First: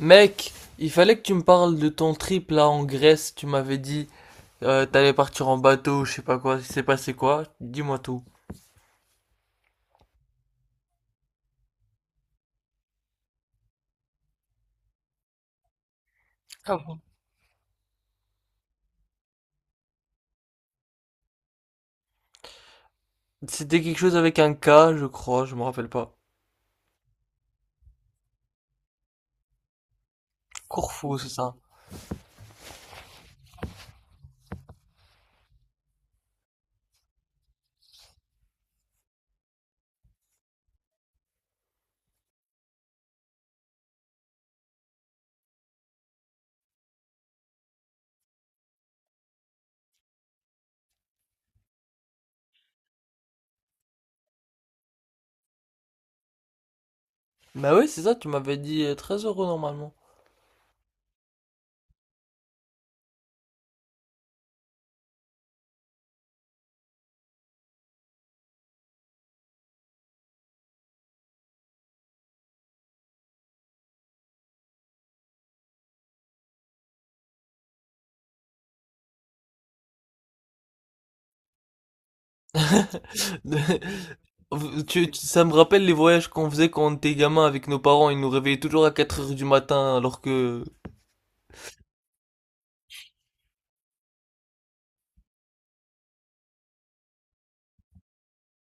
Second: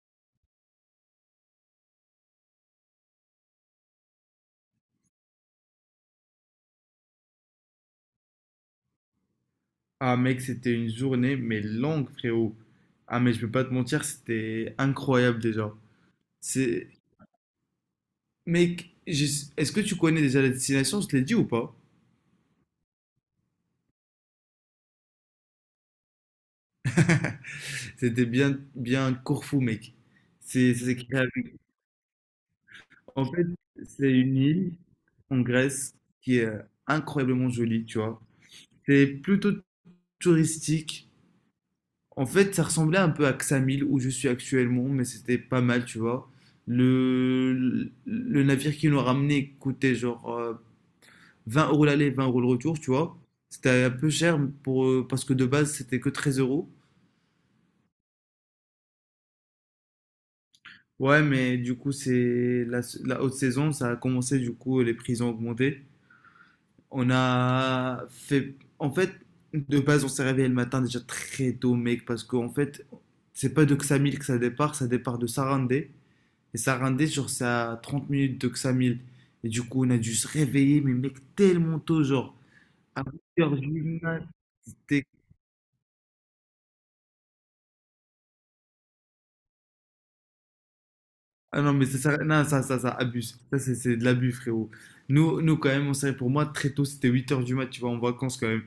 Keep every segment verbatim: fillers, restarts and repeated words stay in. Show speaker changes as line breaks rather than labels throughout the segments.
Mec, il fallait que tu me parles de ton trip là en Grèce. Tu m'avais dit euh, t'allais partir en bateau, je sais pas quoi. Il s'est passé quoi? Dis-moi tout.
Ah mec, c'était une journée, mais longue, frérot. Ah mais je peux pas te mentir, c'était incroyable déjà.
Ah
C'est...
bon.
Mec, je- est-ce que tu connais déjà la destination? Je te l'ai dit ou pas?
C'était quelque chose avec un K, je crois, je me rappelle pas.
C'était bien, bien Corfou, mec. C'est c'est écrit
Corfou, c'est ça.
avec- en fait, c'est une île en Grèce qui est incroyablement jolie, tu vois. C'est plutôt touristique. En fait, ça ressemblait un peu à Xamil, où je suis actuellement, mais c'était pas mal, tu vois. Le, le navire qui nous a ramené coûtait genre euh, vingt euros l'aller, vingt euros le retour, tu vois. C'était un peu cher pour, euh, parce que de base, c'était que treize euros.
Bah oui, c'est ça, tu m'avais dit euh, 13 euros normalement.
Ouais, mais du coup, c'est la, la haute saison, ça a commencé, du coup, les prix ont augmenté. On a fait. En fait, de base, on s'est réveillé le matin déjà très tôt, mec, parce qu'en fait, c'est pas de Xamil que ça départ, ça départ de Sarandé. Et ça rendait sur sa trente minutes de Xamil. Et du coup, on a dû se réveiller, mais mec, tellement tôt, genre, à huit heures du matin. T'es-
Tu- tu- ça me rappelle les voyages qu'on faisait quand on était gamin avec nos parents. Ils nous réveillaient toujours à quatre heures du matin alors que...
Ah non, mais ça, ça, non, ça, ça, ça abuse. Ça, c'est c'est de l'abus, frérot. Nous, nous, quand même, on savait, pour moi, très tôt, c'était huit heures du mat, tu vois, en vacances, quand même.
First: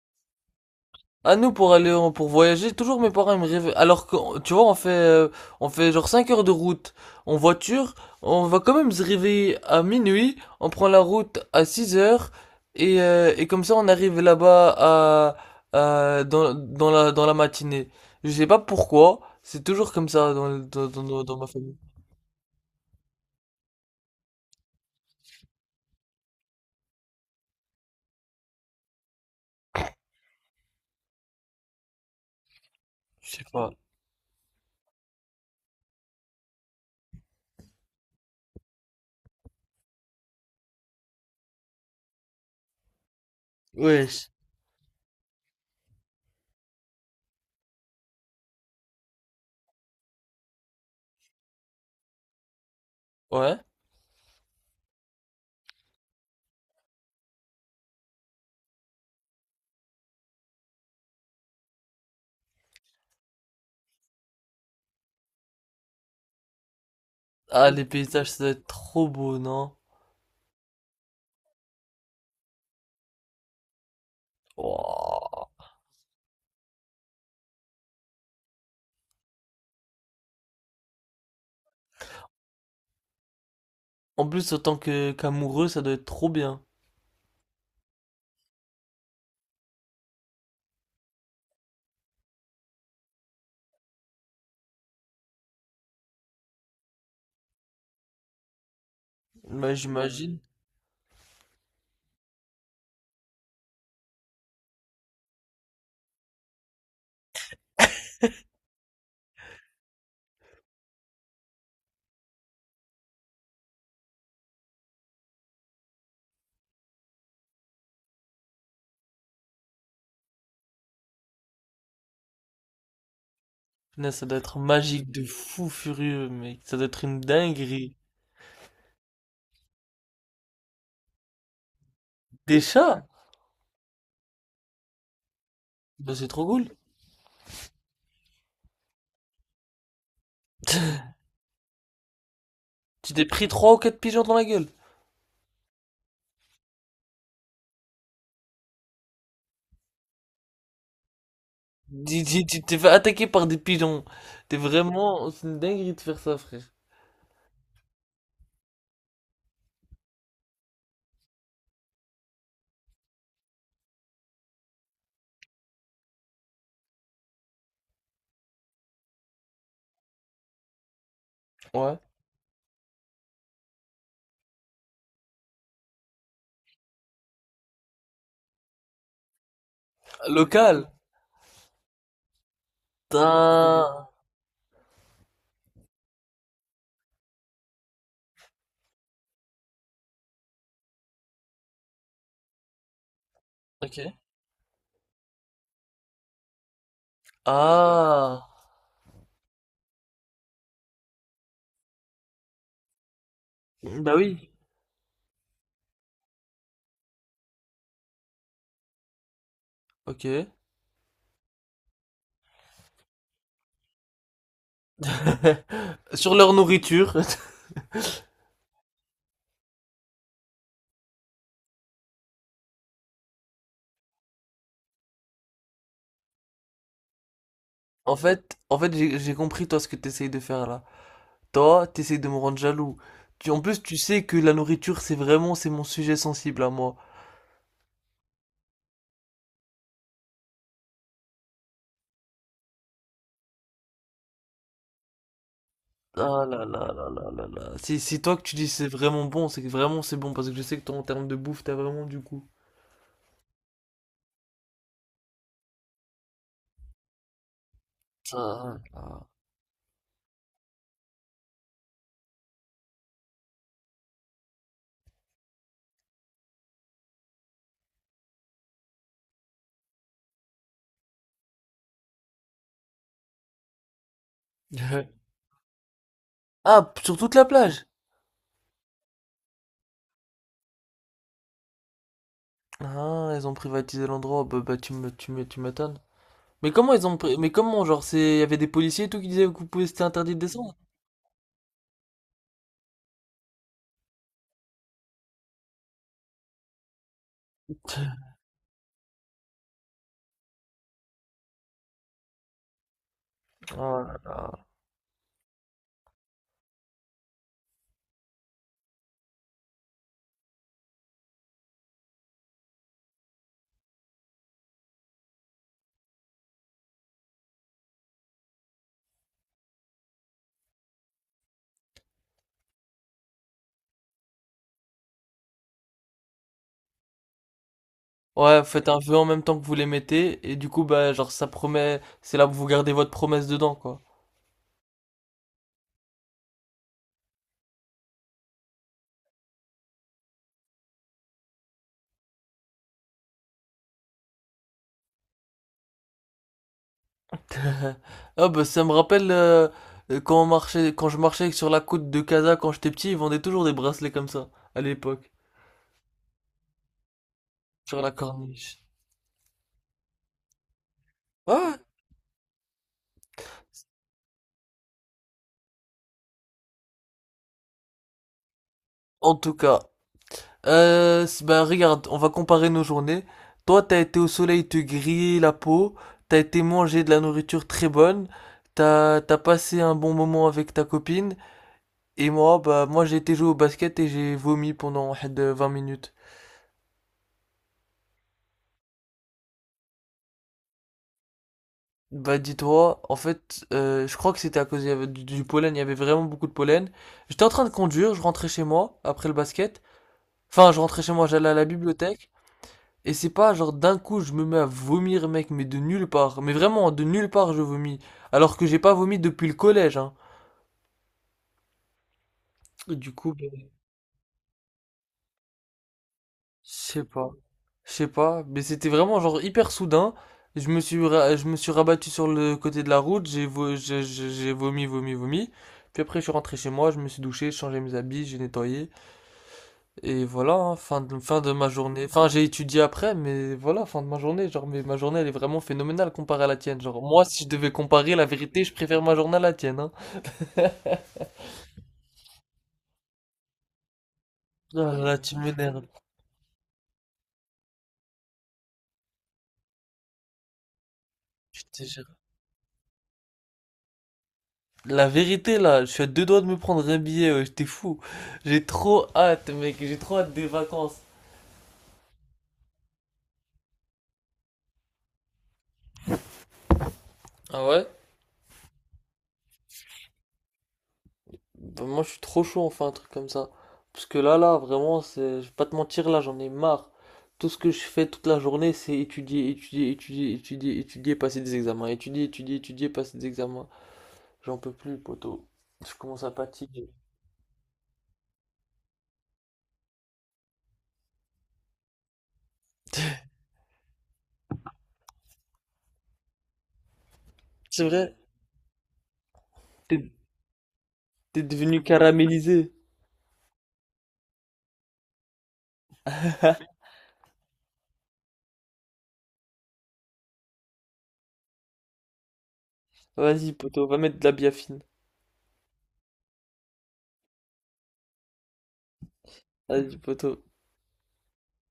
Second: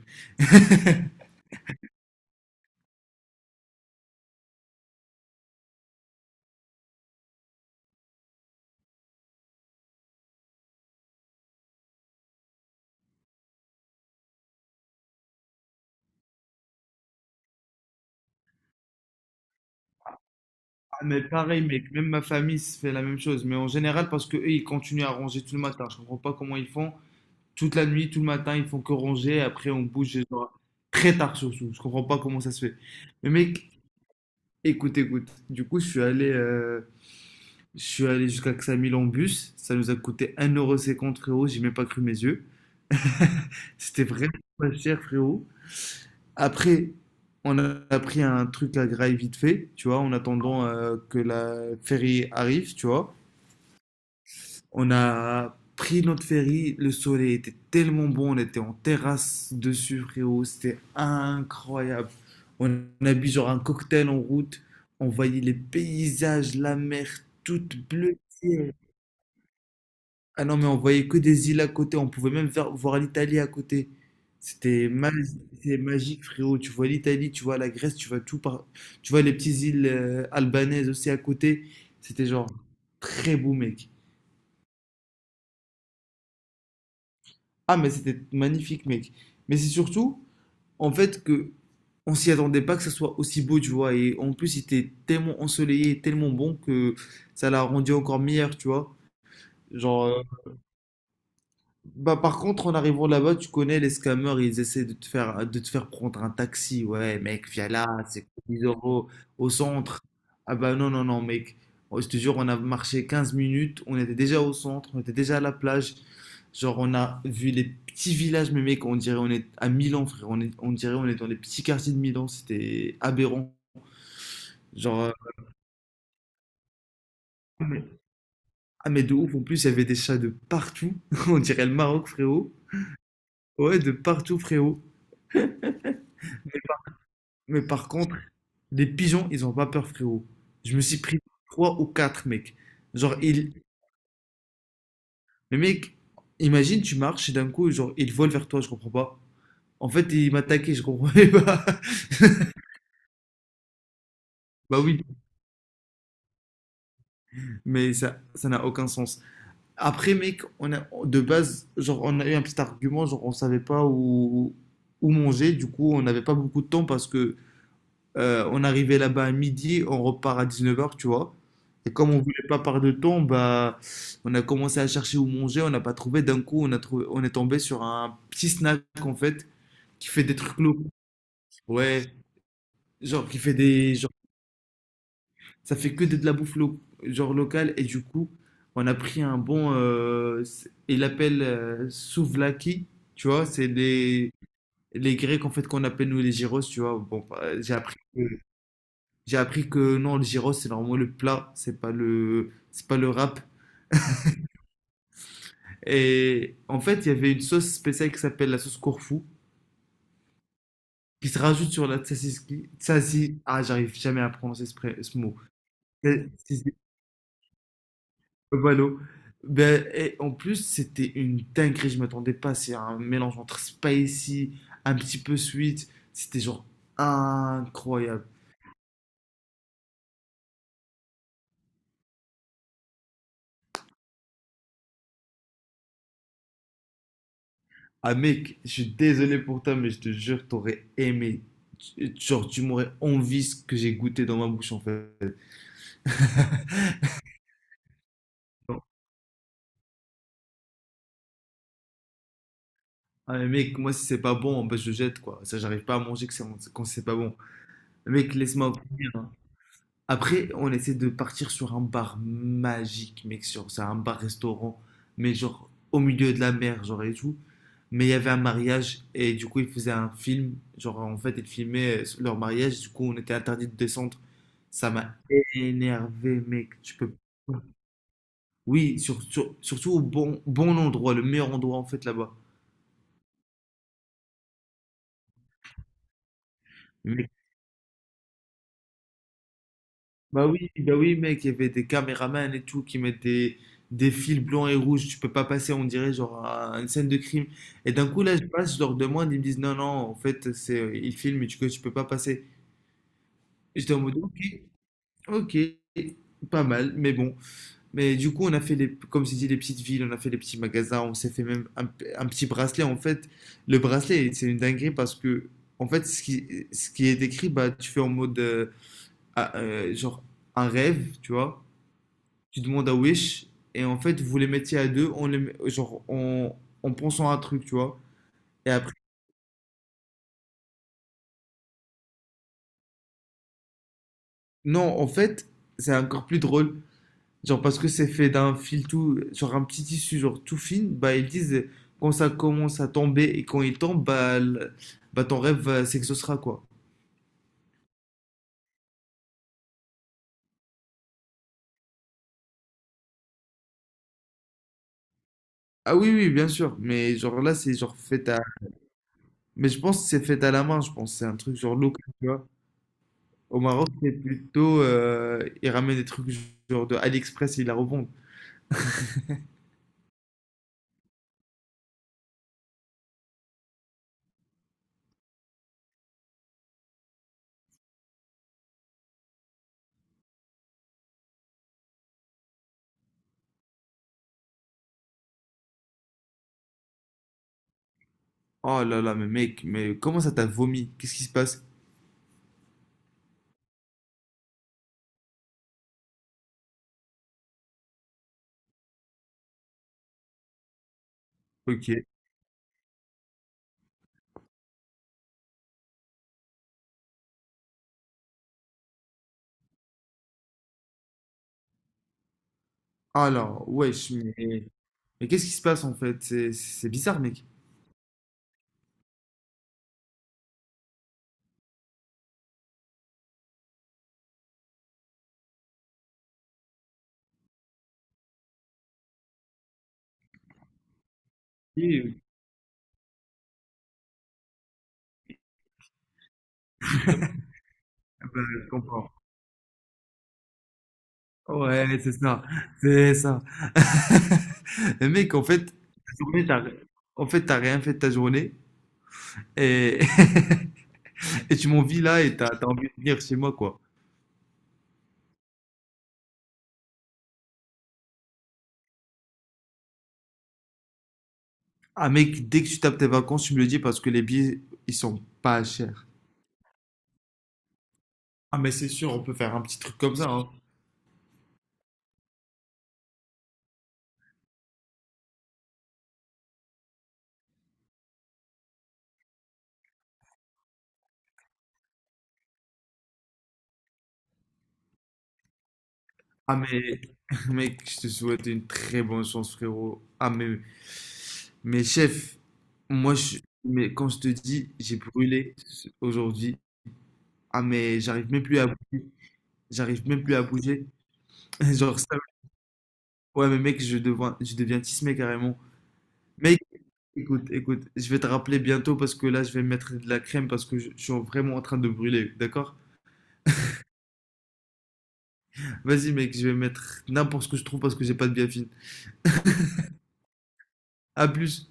À nous pour aller en- pour voyager, toujours mes parents ils me rêvent. Alors que tu vois, on fait euh, on fait genre cinq heures de route en voiture, on va quand même se réveiller à minuit, on prend la route à six heures et euh, et comme ça on arrive là-bas à, à- dans dans la dans la matinée. Je sais pas pourquoi, c'est toujours comme ça dans dans
Ah, mais
dans, dans ma
pareil,
famille.
mec, même ma famille se fait la même chose. Mais en général, parce que eux, ils continuent à ranger tout le matin. Je comprends pas comment ils font. Toute la nuit, tout le matin, ils font que ranger. Après, on bouge, genre, très tard, surtout. Je comprends pas comment ça se fait. Mais
Je sais
mec,
pas.
écoute, écoute, du coup, je suis allé, euh, je suis allé jusqu'à Ksamil en bus. Ça nous a coûté un euro cinquante frérot. J'ai même pas cru mes yeux. C'était
Wesh.
vraiment pas cher, frérot. Après, on a a pris un truc à graille vite fait, tu vois, en attendant euh, que la ferry arrive, tu vois.
Ouais.
On a pris notre ferry, le soleil était tellement bon, on était en terrasse dessus, frérot, c'était incroyable. On a bu genre un cocktail en route, on voyait les paysages, la mer
Ah,
toute
les
bleue.
paysages, ça doit être trop beau, non?
Ah non, mais on voyait que des îles à côté, on pouvait même ver- voir l'Italie à côté. C'était ma-
Wouah.
c'était magique, frérot. Tu vois l'Italie, tu vois la Grèce, tu vois tout par... Tu vois les petites îles euh, albanaises aussi à côté. C'était genre très beau, mec.
En plus, autant que qu'amoureux, ça doit être trop bien.
Ah, mais c'était magnifique, mec. Mais c'est surtout, en fait, que on s'y attendait pas que ça soit aussi beau, tu vois. Et en plus, il était tellement ensoleillé, tellement bon que ça l'a rendu encore meilleur, tu vois.
Bah,
Genre, euh,
j'imagine.
bah par contre, en arrivant là-bas, tu connais les scammers, ils essaient de te faire, de te faire prendre un taxi. Ouais, mec, viens là, c'est dix euros au centre. Ah bah non, non, non, mec. Oh, je te jure, on a marché quinze minutes, on était déjà au centre, on était déjà à la plage. Genre, on a vu les petits villages, mais mec, on dirait on est à Milan, frère. On est, on dirait on est dans les petits quartiers de Milan. C'était aberrant.
Punaise, ça doit être
Genre,
magique de
euh,
fou furieux, mec. Ça doit être une
ah, mais-
dinguerie.
ah, mais de ouf. En plus, il y avait des chats de partout. On dirait le Maroc, frérot.
Des chats?
Ouais, de partout, frérot.
Bah, c'est trop cool.
Mais par contre, les pigeons, ils ont pas peur, frérot. Je me suis pris trois ou quatre, mec.
Tu
Genre,
t'es pris
ils.
trois ou quatre pigeons dans la gueule.
Mais mec, imagine, tu marches et d'un coup, genre, ils volent vers toi. Je comprends pas. En fait, ils m'attaquaient, je comprenais pas.
Tu tu- tu t'es fait attaquer par des pigeons. T'es
Bah oui,
vraiment... C'est une dinguerie de faire ça, frère.
mais ça, ça n'a aucun sens. Après, mec, on a, de base, genre, on a eu un petit argument, genre, on savait pas où, où manger, du coup, on n'avait pas beaucoup de temps parce que euh, on arrivait là-bas à midi, on repart à dix-neuf heures, tu vois. Et
Ouais.
comme on voulait pas perdre de temps, bah, on a commencé à chercher où manger, on n'a pas trouvé. D'un coup, on a trouvé, on est tombé sur un petit snack, en fait, qui fait des trucs locaux.
Local.
Ouais, genre, qui fait des,
Putain.
genre, ça fait que de, de la bouffe lo- genre locale et du coup, on a pris un bon, euh, c'est- il l'appelle euh, souvlaki, tu vois, c'est
Ok.
les les Grecs en fait qu'on appelle nous les gyros, tu vois. Bon, euh, j'ai appris que,
Ah.
j'ai appris que non, le gyros c'est normalement le plat, c'est pas le c'est pas le wrap.
Bah oui.
Et en fait, il y avait une sauce spéciale qui s'appelle la sauce Corfou
Ok.
qui se rajoute sur la tzatziki. Tzazi, ah, j'arrive jamais à prononcer ce, pré- ce mot.
Sur leur nourriture.
Buffalo. Ben, et en plus, c'était une dinguerie, je m'attendais pas. C'est un mélange entre spicy, un petit peu sweet. C'était genre
En
incroyable.
fait, en fait, j'ai j'ai compris toi ce que t'essayes de faire là. Toi, t'essayes de me rendre jaloux. Tu, en plus, tu sais que la nourriture, c'est vraiment, c'est mon sujet sensible à moi.
Ah mec, je suis désolé pour toi, mais je te jure, t'aurais aimé. Tu- Genre, tu m'aurais envie ce que j'ai goûté dans ma bouche en fait.
Ah là là là là là là. Si, si toi que tu dis
Non.
c'est vraiment bon, c'est que vraiment c'est bon, parce que je sais que toi, en termes de bouffe, t'as vraiment du goût.
Ah mais mec, moi si c'est pas bon, ben je jette quoi. Ça, j'arrive pas à manger que c'est- quand c'est pas bon. Mec, laisse-moi
Ça,
venir.
ah.
Après, on essaie de partir sur un bar magique, mec, sur c'est un bar-restaurant, mais genre au milieu de la mer, genre et tout. Mais il y avait un mariage et du coup, ils faisaient un film. Genre, en fait, ils filmaient euh, leur mariage. Du coup, on était interdit de descendre. Ça m'a énervé, mec.
Ah,
Tu peux
sur toute la
pas.
plage.
Oui, sur- sur- surtout au bon, bon endroit, le meilleur endroit, en fait, là-bas.
Ah, ils ont privatisé l'endroit. Bah, bah, tu me, tu me, tu m'étonnes. Mais comment ils ont, pri- mais comment, genre, c'est, il y avait des policiers et tout qui disaient que vous pouvez, c'était interdit de
Bah oui,
descendre.
bah oui, mec, il y avait des caméramans et tout qui mettaient des fils blancs et rouges. Tu peux pas passer, on dirait, genre à une scène de crime. Et d'un coup, là, je passe, je leur demande, ils me disent non, non, en fait, c'est, euh, ils filment, tu, que tu peux pas passer. Et j'étais
Oh
en
là
mode ok,
là.
ok, pas mal, mais bon. Mais du coup, on a fait les, comme je dit, les petites villes, on a fait les petits magasins, on s'est fait même un, un petit bracelet. En fait, le bracelet, c'est une dinguerie parce que, en fait, ce qui, ce qui est écrit, bah, tu fais en mode euh, ah, euh, genre un rêve, tu vois. Tu demandes à Wish, et en fait, vous les mettiez à deux, on les met- genre, en, en pensant à un truc, tu vois.
Ouais,
Et
faites
après,
un vœu en même temps que vous les mettez, et du coup, bah, genre, ça promet, c'est là où vous gardez votre promesse dedans, quoi.
non, en fait, c'est encore plus drôle, genre, parce que c'est fait d'un fil tout, genre, un petit tissu, genre, tout fin, bah, ils disent, euh, quand ça commence à tomber, et quand il tombe, bah, l- bah ton rêve euh, s'exaucera, quoi.
Ah, bah, ça me rappelle euh, euh, quand on marchait, quand je marchais sur la côte de Casa quand j'étais petit, ils vendaient toujours des bracelets comme ça, à l'époque,
Ah oui, oui, bien sûr, mais genre, là, c'est genre
sur la
fait à...
corniche.
Mais je pense que c'est fait à la main, je pense, c'est un truc genre
Ouais,
local, tu vois. Au Maroc, c'est plutôt, euh, ils ramènent des trucs genre de AliExpress et ils la revendent.
en tout cas. Euh, c- bah, regarde, on va comparer nos journées. Toi, t'as été au soleil te griller la peau, t'as été manger de la nourriture très bonne, t'as, t'as passé un bon moment avec ta copine. Et moi, bah, moi j'ai été jouer au basket et j'ai vomi pendant had, euh, 20 minutes.
Oh là là, mais mec, mais comment ça t'a vomi? Qu'est-ce qui se passe?
Bah, dis-toi, en fait, euh, je crois que c'était à cause il y avait du, du pollen, il y avait vraiment beaucoup de pollen. J'étais en train de conduire, je rentrais chez moi après le basket. Enfin, je rentrais chez moi, j'allais à la
Ok.
bibliothèque. Et c'est pas genre d'un coup je me mets à vomir, mec, mais de nulle part. Mais vraiment, de nulle part je vomis. Alors que j'ai pas vomi depuis le collège, hein. Du coup, bah, je
Alors, wesh, mais, mais qu'est-ce qui se passe en fait? C'est c'est
sais
bizarre,
pas.
mec.
Je sais pas, mais c'était vraiment genre hyper soudain. Je me suis ra- je me suis rabattu sur le côté de la route, j'ai vo- j'ai j'ai- j'ai vomi, vomi, vomi. Puis après, je suis rentré chez moi, je me suis douché, j'ai changé mes habits, j'ai nettoyé. Et voilà, hein, fin de, fin de ma
Oui,
journée.
oui,
Enfin, j'ai étudié après, mais voilà, fin de ma journée. Genre, mais ma journée, elle est vraiment phénoménale comparée à la tienne. Genre, moi, si je devais comparer la
bah,
vérité,
je
je préfère
comprends.
ma journée à la tienne, hein.
Ouais, c'est ça. C'est ça.
Ah là,
Mais
là,
mec,
tu
en fait,
m'énerves.
ta journée, t'as, en fait, t'as rien fait de ta journée et, et
Je
tu
te
m'envies
jure.
là et t'as t'as envie de venir chez moi, quoi.
La vérité, là, je suis à deux doigts de me prendre un billet, ouais, j'étais fou. J'ai trop hâte, mec, j'ai trop hâte des vacances.
Ah, mec, dès que tu tapes tes vacances, tu me le dis parce que les billets, ils sont pas chers.
Ah ouais?
Ah, mais c'est sûr, on peut faire un petit truc comme ça, hein.
Bah, moi je suis trop chaud, enfin un truc comme ça. Parce que là, là, vraiment, c'est... je vais pas te mentir, là, j'en ai marre. Tout ce que je fais toute la journée, c'est étudier, étudier, étudier, étudier, étudier, passer des examens. Étudier, étudier, étudier, passer des examens. J'en peux plus, poto. Je commence à
Ah
fatiguer.
mais mec, je te souhaite une très bonne chance frérot. Ah mais mais chef, moi je mais quand je te dis j'ai brûlé ce- aujourd'hui. Ah
C'est
mais
vrai?
j'arrive même plus à bouger. J'arrive
T'es
même plus à bouger.
T'es devenu
Genre ça.
caramélisé.
Ouais mais mec, je deviens je deviens tismé carrément. Mec, écoute, écoute, je vais te rappeler bientôt parce que là je vais mettre de la crème parce que je, je suis vraiment en train de brûler, d'accord?
Vas-y, poto, va mettre de la biafine.
Vas-y mec, je vais mettre n'importe ce que je trouve parce que j'ai pas de bien fine.
Vas-y, poto.
À plus.